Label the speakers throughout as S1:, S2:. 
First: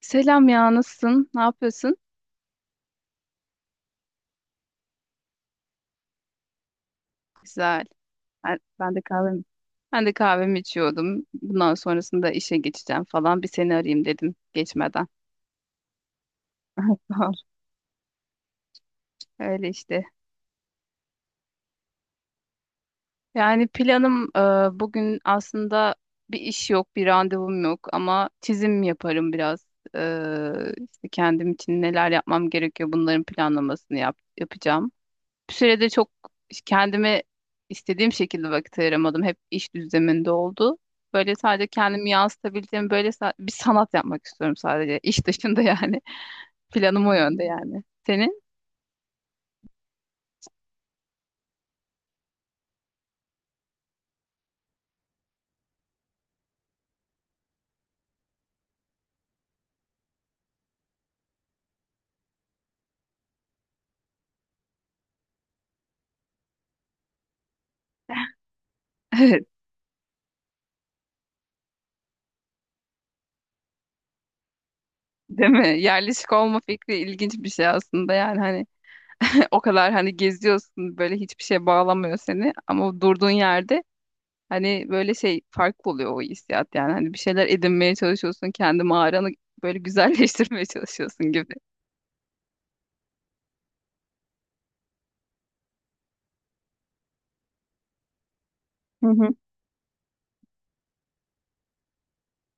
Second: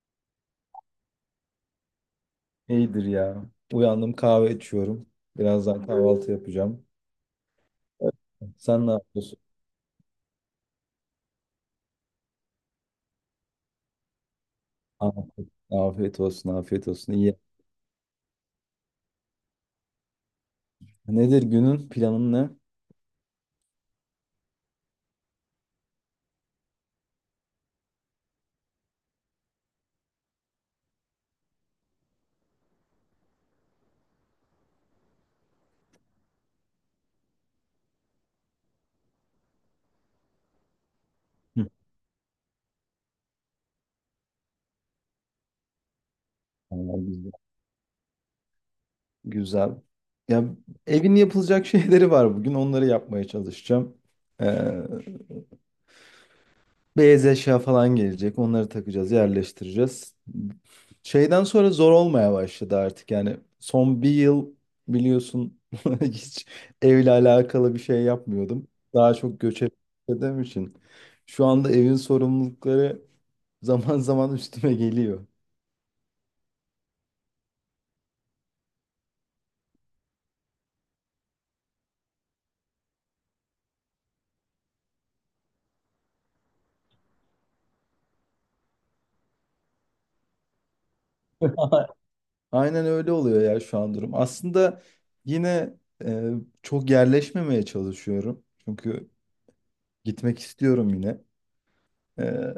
S1: Selam ya, nasılsın? Ne yapıyorsun?
S2: İyidir ya. Uyandım, kahve içiyorum. Birazdan kahvaltı yapacağım.
S1: Güzel. Ben,
S2: Sen ne
S1: ben de
S2: yapıyorsun?
S1: kahvemi, ben de kahvemi içiyordum. Bundan sonrasında işe geçeceğim falan. Bir seni arayayım dedim geçmeden.
S2: Afiyet olsun, afiyet olsun.
S1: Tamam.
S2: İyi.
S1: Öyle işte.
S2: Nedir günün planın ne?
S1: Yani planım bugün aslında bir iş yok, bir randevum yok ama çizim yaparım biraz. E, işte kendim için neler yapmam gerekiyor bunların planlamasını yapacağım. Bir süredir çok kendime istediğim şekilde vakit ayıramadım. Hep iş düzleminde oldu. Böyle
S2: Hı.
S1: sadece kendimi yansıtabildiğim böyle bir sanat yapmak istiyorum sadece. İş dışında yani.
S2: Vallahi
S1: Planım o
S2: güzel.
S1: yönde yani. Senin?
S2: Güzel. Ya, evin yapılacak şeyleri var bugün. Onları yapmaya çalışacağım. Ee, Beyaz eşya falan gelecek. Onları takacağız, yerleştireceğiz. Şeyden sonra zor olmaya başladı artık. Yani son bir yıl biliyorsun hiç evle alakalı bir şey yapmıyordum. Daha çok göç ettiğim için. Şu anda evin sorumlulukları zaman zaman üstüme geliyor.
S1: Değil mi? Yerleşik olma fikri ilginç bir şey aslında yani hani o kadar hani geziyorsun böyle hiçbir şeye bağlamıyor seni ama o durduğun yerde hani böyle şey farklı oluyor o hissiyat yani hani bir şeyler edinmeye çalışıyorsun kendi mağaranı böyle güzelleştirmeye çalışıyorsun gibi.
S2: Aynen öyle oluyor ya şu an durum. Aslında yine e, çok yerleşmemeye çalışıyorum.
S1: Hı
S2: Çünkü
S1: hı.
S2: gitmek istiyorum yine. Ee,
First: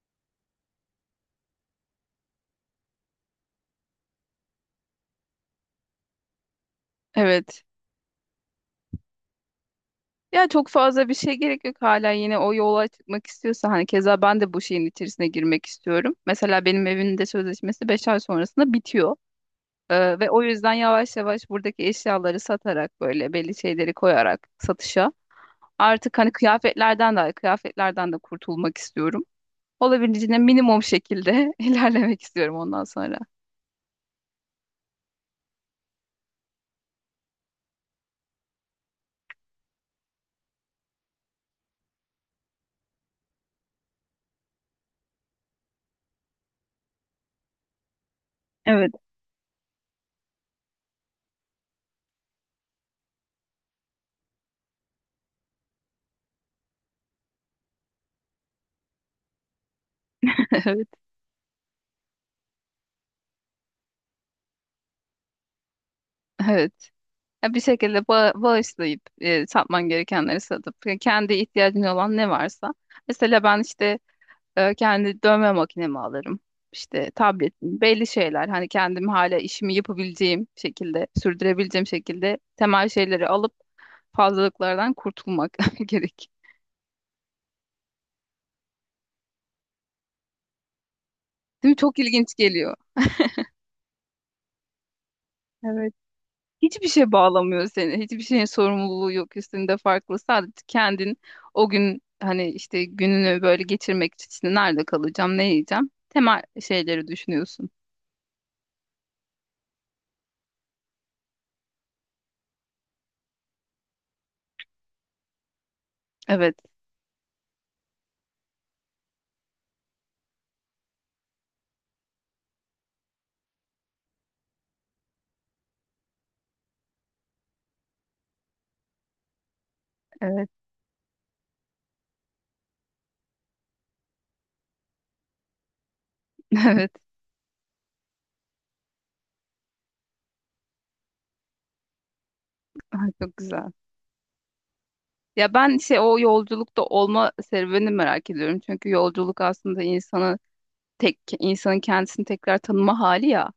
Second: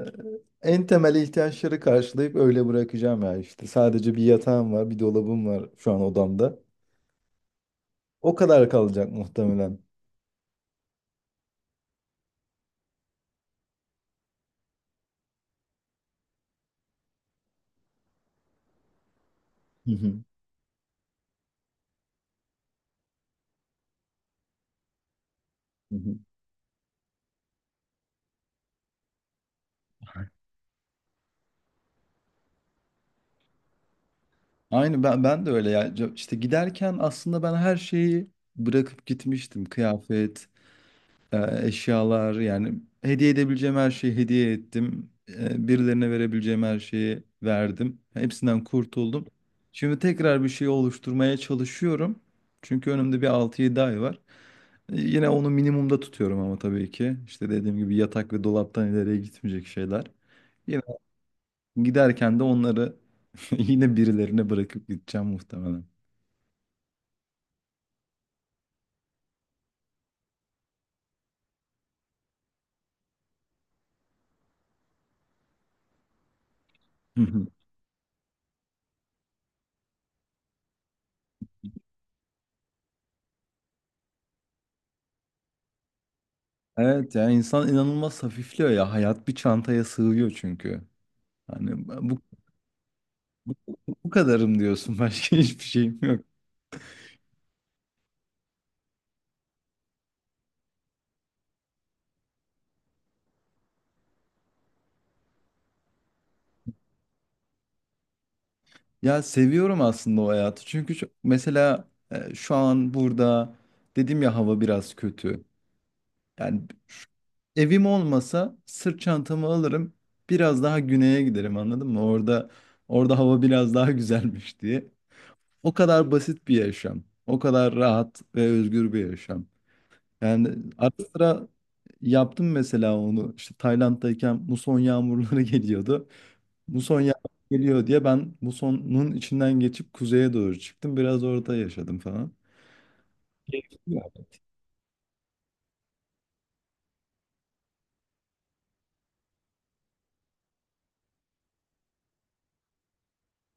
S2: En temel ihtiyaçları karşılayıp öyle bırakacağım ya işte. Sadece bir yatağım var, bir dolabım var şu an odamda.
S1: Evet.
S2: O kadar kalacak muhtemelen.
S1: Ya çok fazla bir şey gerek yok hala yine o yola çıkmak istiyorsa hani keza ben de bu şeyin içerisine girmek istiyorum. Mesela benim evin de sözleşmesi 5 ay sonrasında bitiyor.
S2: Hı hı,
S1: Ve o yüzden yavaş yavaş buradaki eşyaları satarak böyle belli şeyleri koyarak satışa
S2: hı
S1: artık
S2: hı.
S1: hani kıyafetlerden de kurtulmak istiyorum. Olabildiğince minimum şekilde ilerlemek istiyorum ondan sonra.
S2: Aynı ben de öyle ya. İşte giderken aslında ben her şeyi bırakıp gitmiştim. Kıyafet, eşyalar, yani hediye edebileceğim her şeyi hediye ettim. Birilerine verebileceğim her şeyi verdim. Hepsinden
S1: Evet.
S2: kurtuldum. Şimdi tekrar bir şey oluşturmaya çalışıyorum. Çünkü önümde bir 6-7 ay var. Yine onu minimumda tutuyorum ama tabii ki. İşte dediğim gibi yatak ve dolaptan ileriye gitmeyecek şeyler. Yine
S1: Evet,
S2: giderken de onları yine birilerine bırakıp gideceğim muhtemelen.
S1: evet. Ya bir şekilde bağışlayıp satman gerekenleri satıp kendi ihtiyacın olan ne varsa. Mesela ben işte kendi dövme makinemi alırım. İşte
S2: Hı hı.
S1: tabletim, belli şeyler hani kendim hala işimi yapabileceğim şekilde, sürdürebileceğim şekilde temel şeyleri alıp fazlalıklardan kurtulmak gerek.
S2: Evet ya, insan inanılmaz hafifliyor ya. Hayat bir çantaya sığıyor çünkü.
S1: Değil mi?
S2: Hani
S1: Çok ilginç geliyor.
S2: bu, bu kadarım diyorsun. Başka hiçbir
S1: Evet.
S2: şeyim yok.
S1: Hiçbir şey bağlamıyor seni. Hiçbir şeyin sorumluluğu yok üstünde farklı. Sadece kendin o gün hani işte gününü böyle geçirmek için işte nerede kalacağım, ne yiyeceğim? Temel şeyleri düşünüyorsun.
S2: Ya, seviyorum aslında o hayatı. Çünkü mesela şu an burada, dedim ya, hava biraz kötü.
S1: Evet,
S2: Yani evim olmasa sırt çantamı alırım. Biraz daha güneye giderim, anladın mı? Orada hava biraz daha güzelmiş diye. O kadar basit bir yaşam. O kadar rahat ve özgür bir yaşam.
S1: evet,
S2: Yani ara sıra yaptım mesela onu. İşte Tayland'dayken muson yağmurları geliyordu.
S1: evet.
S2: Muson yağmur geliyor diye ben musonun içinden geçip kuzeye doğru çıktım. Biraz orada yaşadım falan.
S1: Ay, çok güzel.
S2: Ya.
S1: Ya ben şey o yolculukta olma serüvenini merak ediyorum. Çünkü yolculuk aslında insanı tek insanın kendisini tekrar tanıma hali ya.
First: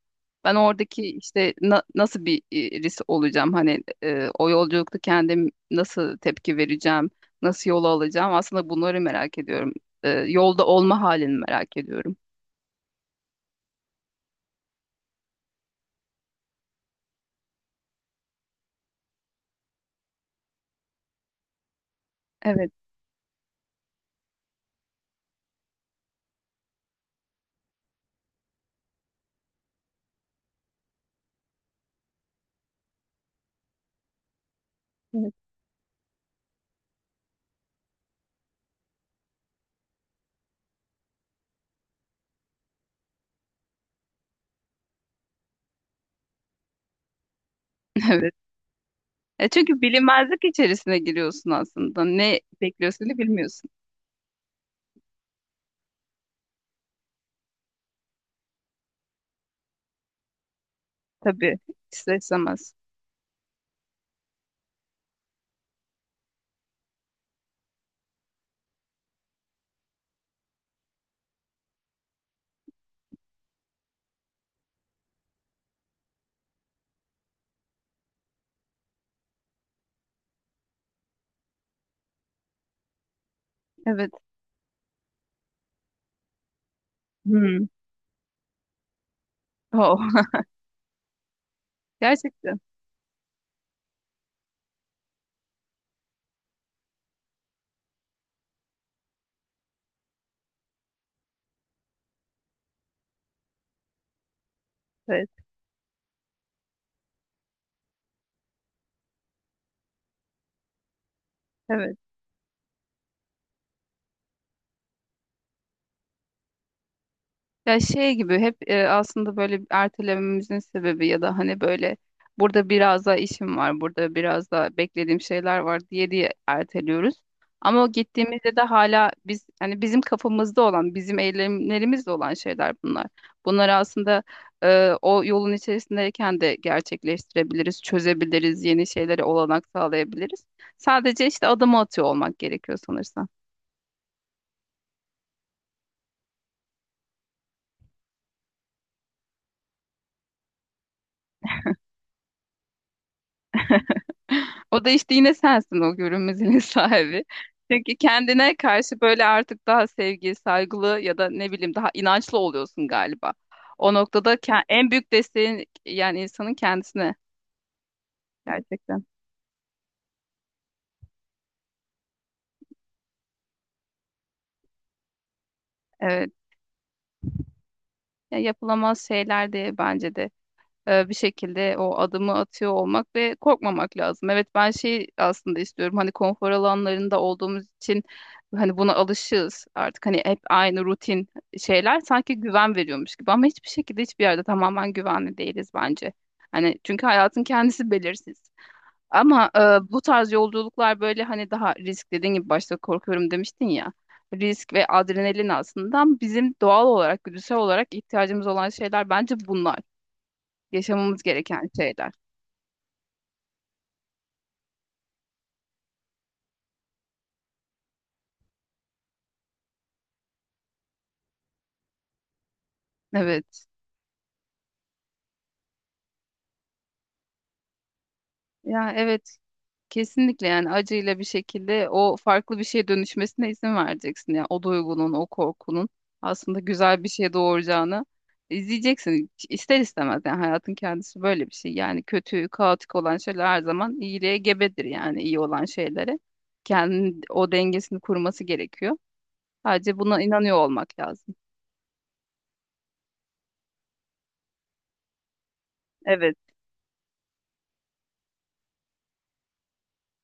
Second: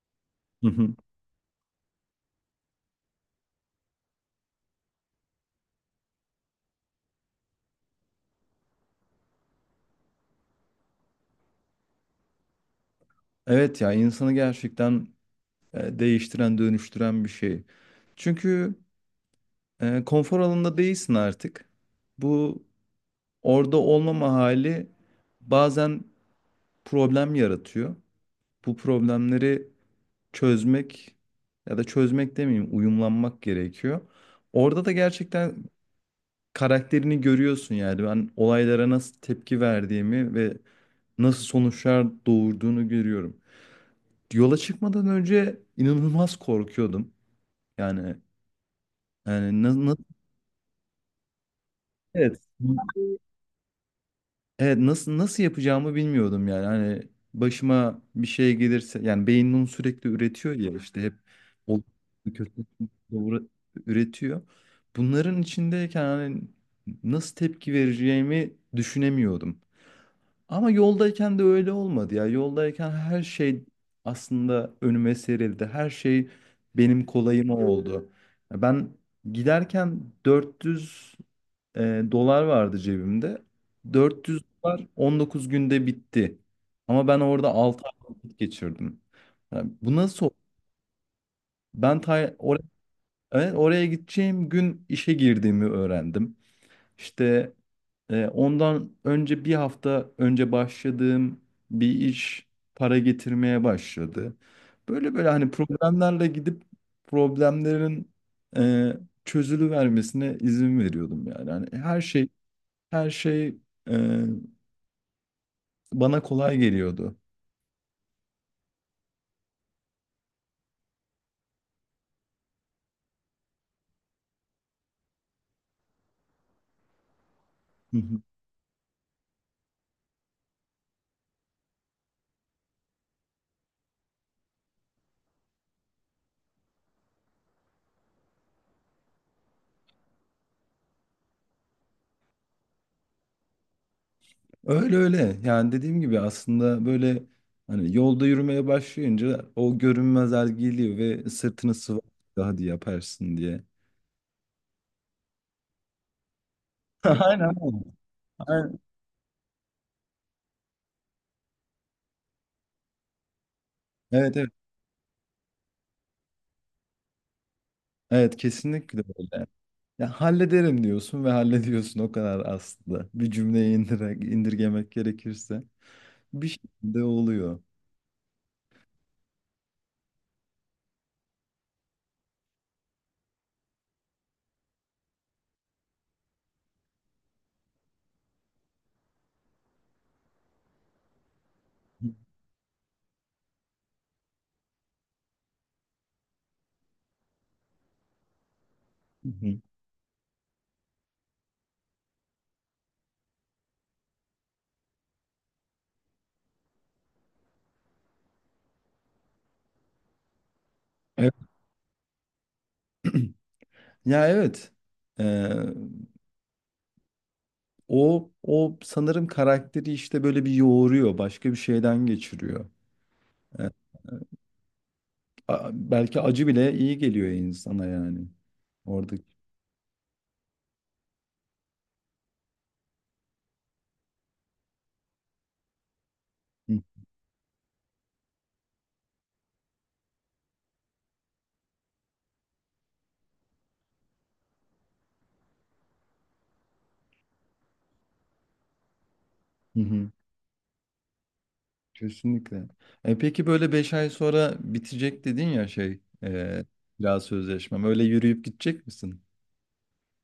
S1: Ben
S2: Hı hı.
S1: oradaki işte nasıl bir olacağım hani o yolculukta kendim nasıl tepki vereceğim, nasıl yol alacağım aslında bunları merak ediyorum. Yolda olma halini merak ediyorum.
S2: Evet ya, insanı gerçekten değiştiren, dönüştüren bir şey. Çünkü konfor alanında değilsin artık. Bu
S1: Evet.
S2: orada olmama hali bazen problem yaratıyor. Bu problemleri çözmek, ya da çözmek demeyeyim, uyumlanmak gerekiyor. Orada da
S1: Evet.
S2: gerçekten karakterini görüyorsun, yani ben olaylara nasıl tepki verdiğimi ve nasıl sonuçlar doğurduğunu görüyorum. Yola çıkmadan önce inanılmaz korkuyordum. Yani
S1: Evet. E
S2: yani
S1: çünkü
S2: na- nasıl
S1: bilinmezlik içerisine giriyorsun aslında. Ne
S2: evet
S1: bekliyorsun da bilmiyorsun.
S2: Evet nasıl yapacağımı bilmiyordum, yani, hani başıma bir şey gelirse, yani beyin bunu sürekli üretiyor ya işte hep
S1: Tabii.
S2: o
S1: İster
S2: kötü,
S1: istemez.
S2: doğru üretiyor. Bunların içindeyken hani nasıl tepki vereceğimi düşünemiyordum. Ama yoldayken de öyle olmadı ya. Yoldayken her şey aslında önüme serildi. Her şey benim kolayıma oldu. Ben giderken 400 dolar vardı cebimde.
S1: Evet.
S2: 400 dolar 19 günde bitti. Ama ben orada
S1: Hmm.
S2: 6 ay vakit geçirdim. Yani bu
S1: Oh.
S2: nasıl? Ben
S1: Gerçekten.
S2: oraya, evet, oraya gideceğim gün işe girdiğimi öğrendim. İşte ondan önce, bir hafta önce başladığım bir iş para getirmeye başladı. Böyle böyle
S1: Evet.
S2: hani problemlerle gidip problemlerin e, çözülü vermesine izin veriyordum yani. Hani
S1: Evet.
S2: her şey e, bana kolay geliyordu.
S1: Ya şey gibi hep aslında böyle ertelememizin sebebi ya da hani böyle burada biraz daha işim var, burada biraz daha beklediğim şeyler var diye diye erteliyoruz. Ama o
S2: Hı hı.
S1: gittiğimizde de hala biz hani bizim kafamızda olan, bizim eylemlerimizde olan şeyler bunlar. Bunları aslında o yolun içerisindeyken de gerçekleştirebiliriz, çözebiliriz, yeni şeylere olanak sağlayabiliriz. Sadece işte adımı atıyor olmak gerekiyor sanırsam.
S2: Öyle öyle. Yani dediğim gibi aslında böyle hani yolda yürümeye başlayınca o görünmezler geliyor ve sırtını sıvazlıyor, hadi yaparsın diye.
S1: O da işte yine sensin o görünmezliğin sahibi.
S2: Aynen. Öyle.
S1: Çünkü kendine
S2: Aynen.
S1: karşı böyle artık daha sevgi, saygılı ya da ne bileyim daha inançlı oluyorsun galiba. O noktada
S2: Evet, evet.
S1: en büyük desteğin yani insanın kendisine
S2: Evet, kesinlikle
S1: gerçekten.
S2: öyle. Ya, hallederim diyorsun ve hallediyorsun, o kadar aslında. Bir cümleye indirgemek gerekirse
S1: Evet.
S2: bir şekilde oluyor.
S1: Ya yapılamaz şeyler diye bence de bir şekilde o adımı atıyor olmak ve korkmamak lazım. Evet ben şey aslında istiyorum hani konfor alanlarında olduğumuz için hani buna alışığız artık hani hep aynı rutin şeyler sanki güven veriyormuş gibi ama hiçbir şekilde hiçbir yerde tamamen güvenli değiliz bence. Hani çünkü hayatın kendisi belirsiz.
S2: Hı
S1: Ama
S2: hı.
S1: bu tarz yolculuklar böyle hani daha risk dediğin gibi başta korkuyorum demiştin ya. Risk ve adrenalin aslında bizim doğal olarak, güdüsel olarak ihtiyacımız olan şeyler bence bunlar yaşamamız
S2: Evet.
S1: gereken şeyler.
S2: Ya, evet. Ee, o sanırım karakteri işte böyle bir yoğuruyor, başka bir şeyden geçiriyor. E,
S1: Evet.
S2: Belki acı bile iyi geliyor insana yani.
S1: Ya
S2: Orada.
S1: evet. Kesinlikle yani acıyla bir şekilde o farklı bir şeye dönüşmesine izin vereceksin. Yani o duygunun, o korkunun aslında
S2: Hı,
S1: güzel bir şeye doğuracağını izleyeceksin. İster istemez yani hayatın kendisi böyle bir şey. Yani kötü, kaotik olan şeyler her zaman iyiliğe gebedir yani iyi olan şeylere. Kendi o dengesini kurması gerekiyor.
S2: hı,
S1: Sadece
S2: hı.
S1: buna inanıyor olmak lazım.
S2: Kesinlikle. Peki böyle 5 ay sonra bitecek dedin ya şey,
S1: Evet.
S2: biraz sözleşmem. Öyle yürüyüp gidecek misin?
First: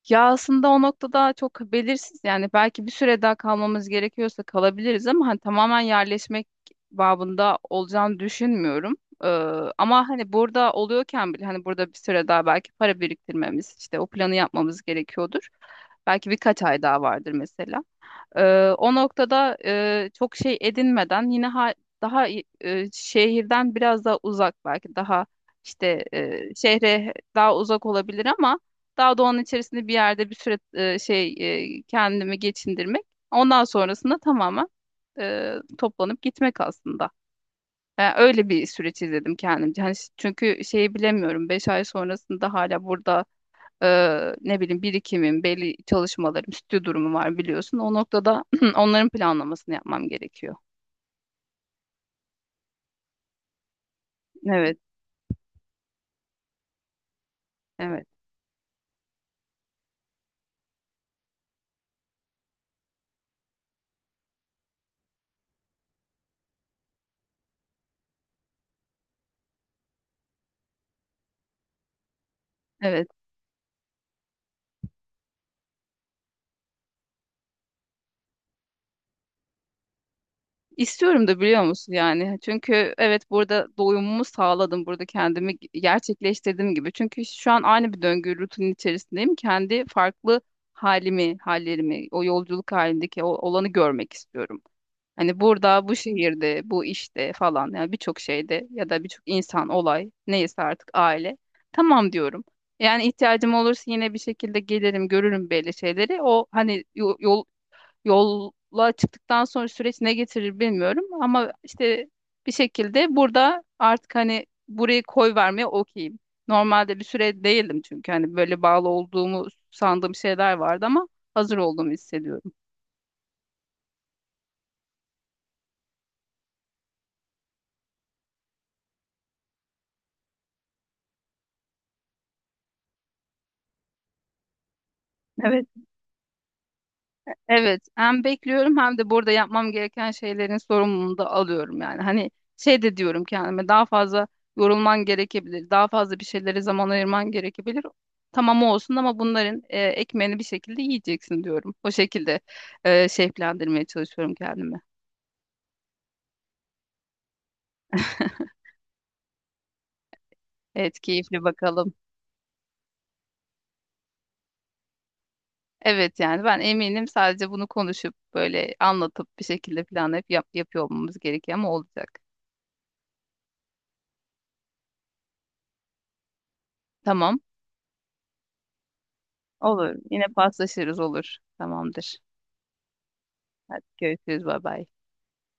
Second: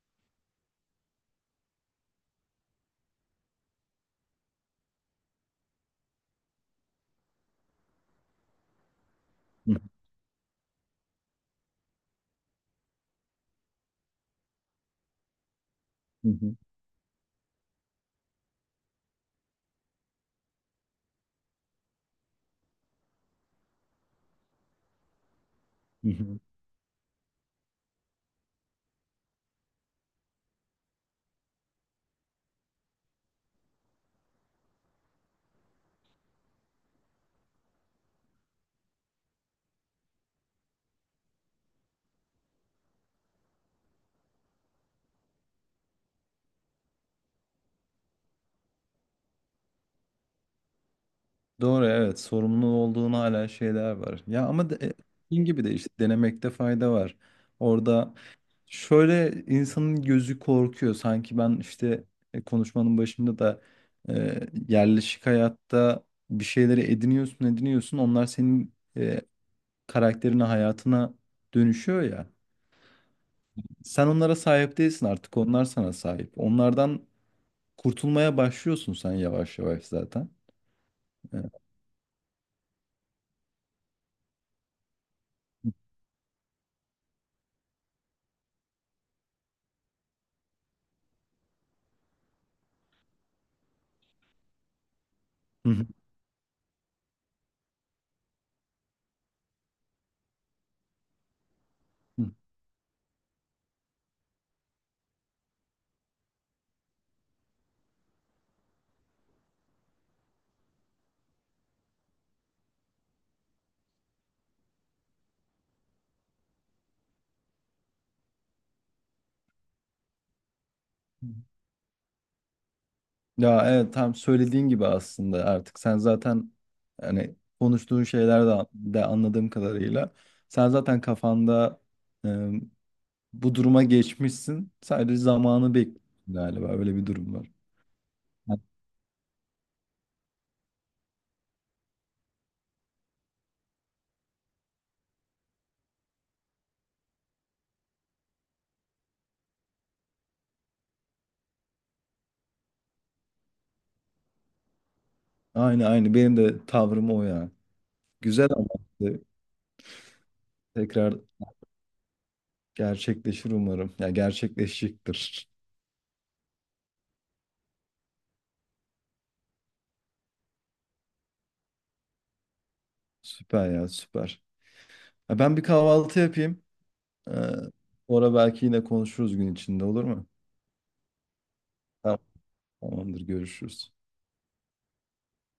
S1: Ya aslında o noktada çok belirsiz yani belki bir süre daha kalmamız gerekiyorsa kalabiliriz ama hani tamamen yerleşmek babında olacağını düşünmüyorum. Ee,
S2: Hı,
S1: Ama hani burada oluyorken bile hani burada bir süre daha belki para biriktirmemiz işte o planı yapmamız gerekiyordur.
S2: hı,
S1: Belki
S2: hı,
S1: birkaç ay daha vardır mesela. O noktada çok şey edinmeden yine daha şehirden biraz daha uzak belki daha işte
S2: hı, hı.
S1: şehre daha uzak olabilir ama daha doğanın içerisinde bir yerde bir süre kendimi geçindirmek. Ondan sonrasında tamamen toplanıp gitmek aslında. Yani öyle bir süreç izledim kendimce. Hani çünkü şeyi bilemiyorum 5 ay sonrasında hala burada ne bileyim birikimim, belli çalışmalarım, stüdyo durumu var biliyorsun. O noktada onların planlamasını yapmam gerekiyor.
S2: Doğru, evet, sorumlu olduğun hala şeyler var. Ya ama
S1: Evet,
S2: dediğin gibi de işte denemekte fayda var.
S1: evet,
S2: Orada Şöyle insanın gözü korkuyor. Sanki ben işte, konuşmanın başında da, e, yerleşik hayatta bir şeyleri ediniyorsun, ediniyorsun. Onlar senin karakterine, hayatına dönüşüyor ya.
S1: evet.
S2: Sen onlara sahip değilsin artık. Onlar sana sahip. Onlardan kurtulmaya başlıyorsun sen yavaş yavaş zaten.
S1: İstiyorum da biliyor musun yani. Çünkü evet burada doyumumu sağladım. Burada kendimi gerçekleştirdiğim gibi. Çünkü şu an aynı bir döngü rutinin içerisindeyim. Kendi farklı halimi, hallerimi, o yolculuk halindeki o olanı görmek istiyorum. Hani burada, bu şehirde, bu işte falan yani birçok şeyde ya da birçok insan, olay neyse artık aile. Tamam
S2: E,
S1: diyorum. Yani ihtiyacım olursa yine bir şekilde gelirim, görürüm belli şeyleri. O hani yol, yola çıktıktan sonra süreç ne getirir bilmiyorum ama işte bir şekilde burada artık hani burayı koy vermeye okeyim. Normalde bir süre değildim çünkü hani böyle bağlı olduğumu sandığım şeyler vardı ama hazır olduğumu hissediyorum.
S2: Ya evet, tam söylediğin gibi aslında artık sen zaten, hani konuştuğun şeyler de anladığım kadarıyla sen zaten kafanda e, bu duruma geçmişsin, sadece
S1: Evet.
S2: zamanı bekliyorsun galiba, öyle bir durum var.
S1: Evet, hem bekliyorum hem de burada yapmam gereken şeylerin sorumluluğunu da alıyorum yani. Hani şey de diyorum kendime daha fazla yorulman gerekebilir, daha fazla bir şeylere zaman ayırman gerekebilir. Tamam olsun ama bunların ekmeğini bir şekilde yiyeceksin diyorum. O şekilde şevklendirmeye çalışıyorum kendimi.
S2: Aynı, benim de tavrım o ya. Güzel ama işte
S1: Evet,
S2: tekrar
S1: keyifli bakalım.
S2: gerçekleşir umarım. Ya, gerçekleşecektir.
S1: Evet yani ben eminim sadece bunu konuşup böyle anlatıp bir şekilde planlayıp yapıyor olmamız gerekiyor ama olacak.
S2: Süper ya, süper. Ya ben bir kahvaltı yapayım. Ee,
S1: Tamam,
S2: Sonra belki yine konuşuruz gün içinde,
S1: olur.
S2: olur
S1: Yine
S2: mu?
S1: paslaşırız olur. Tamamdır.
S2: Tamam, tamamdır,
S1: Hadi
S2: görüşürüz.
S1: görüşürüz. Bay bay.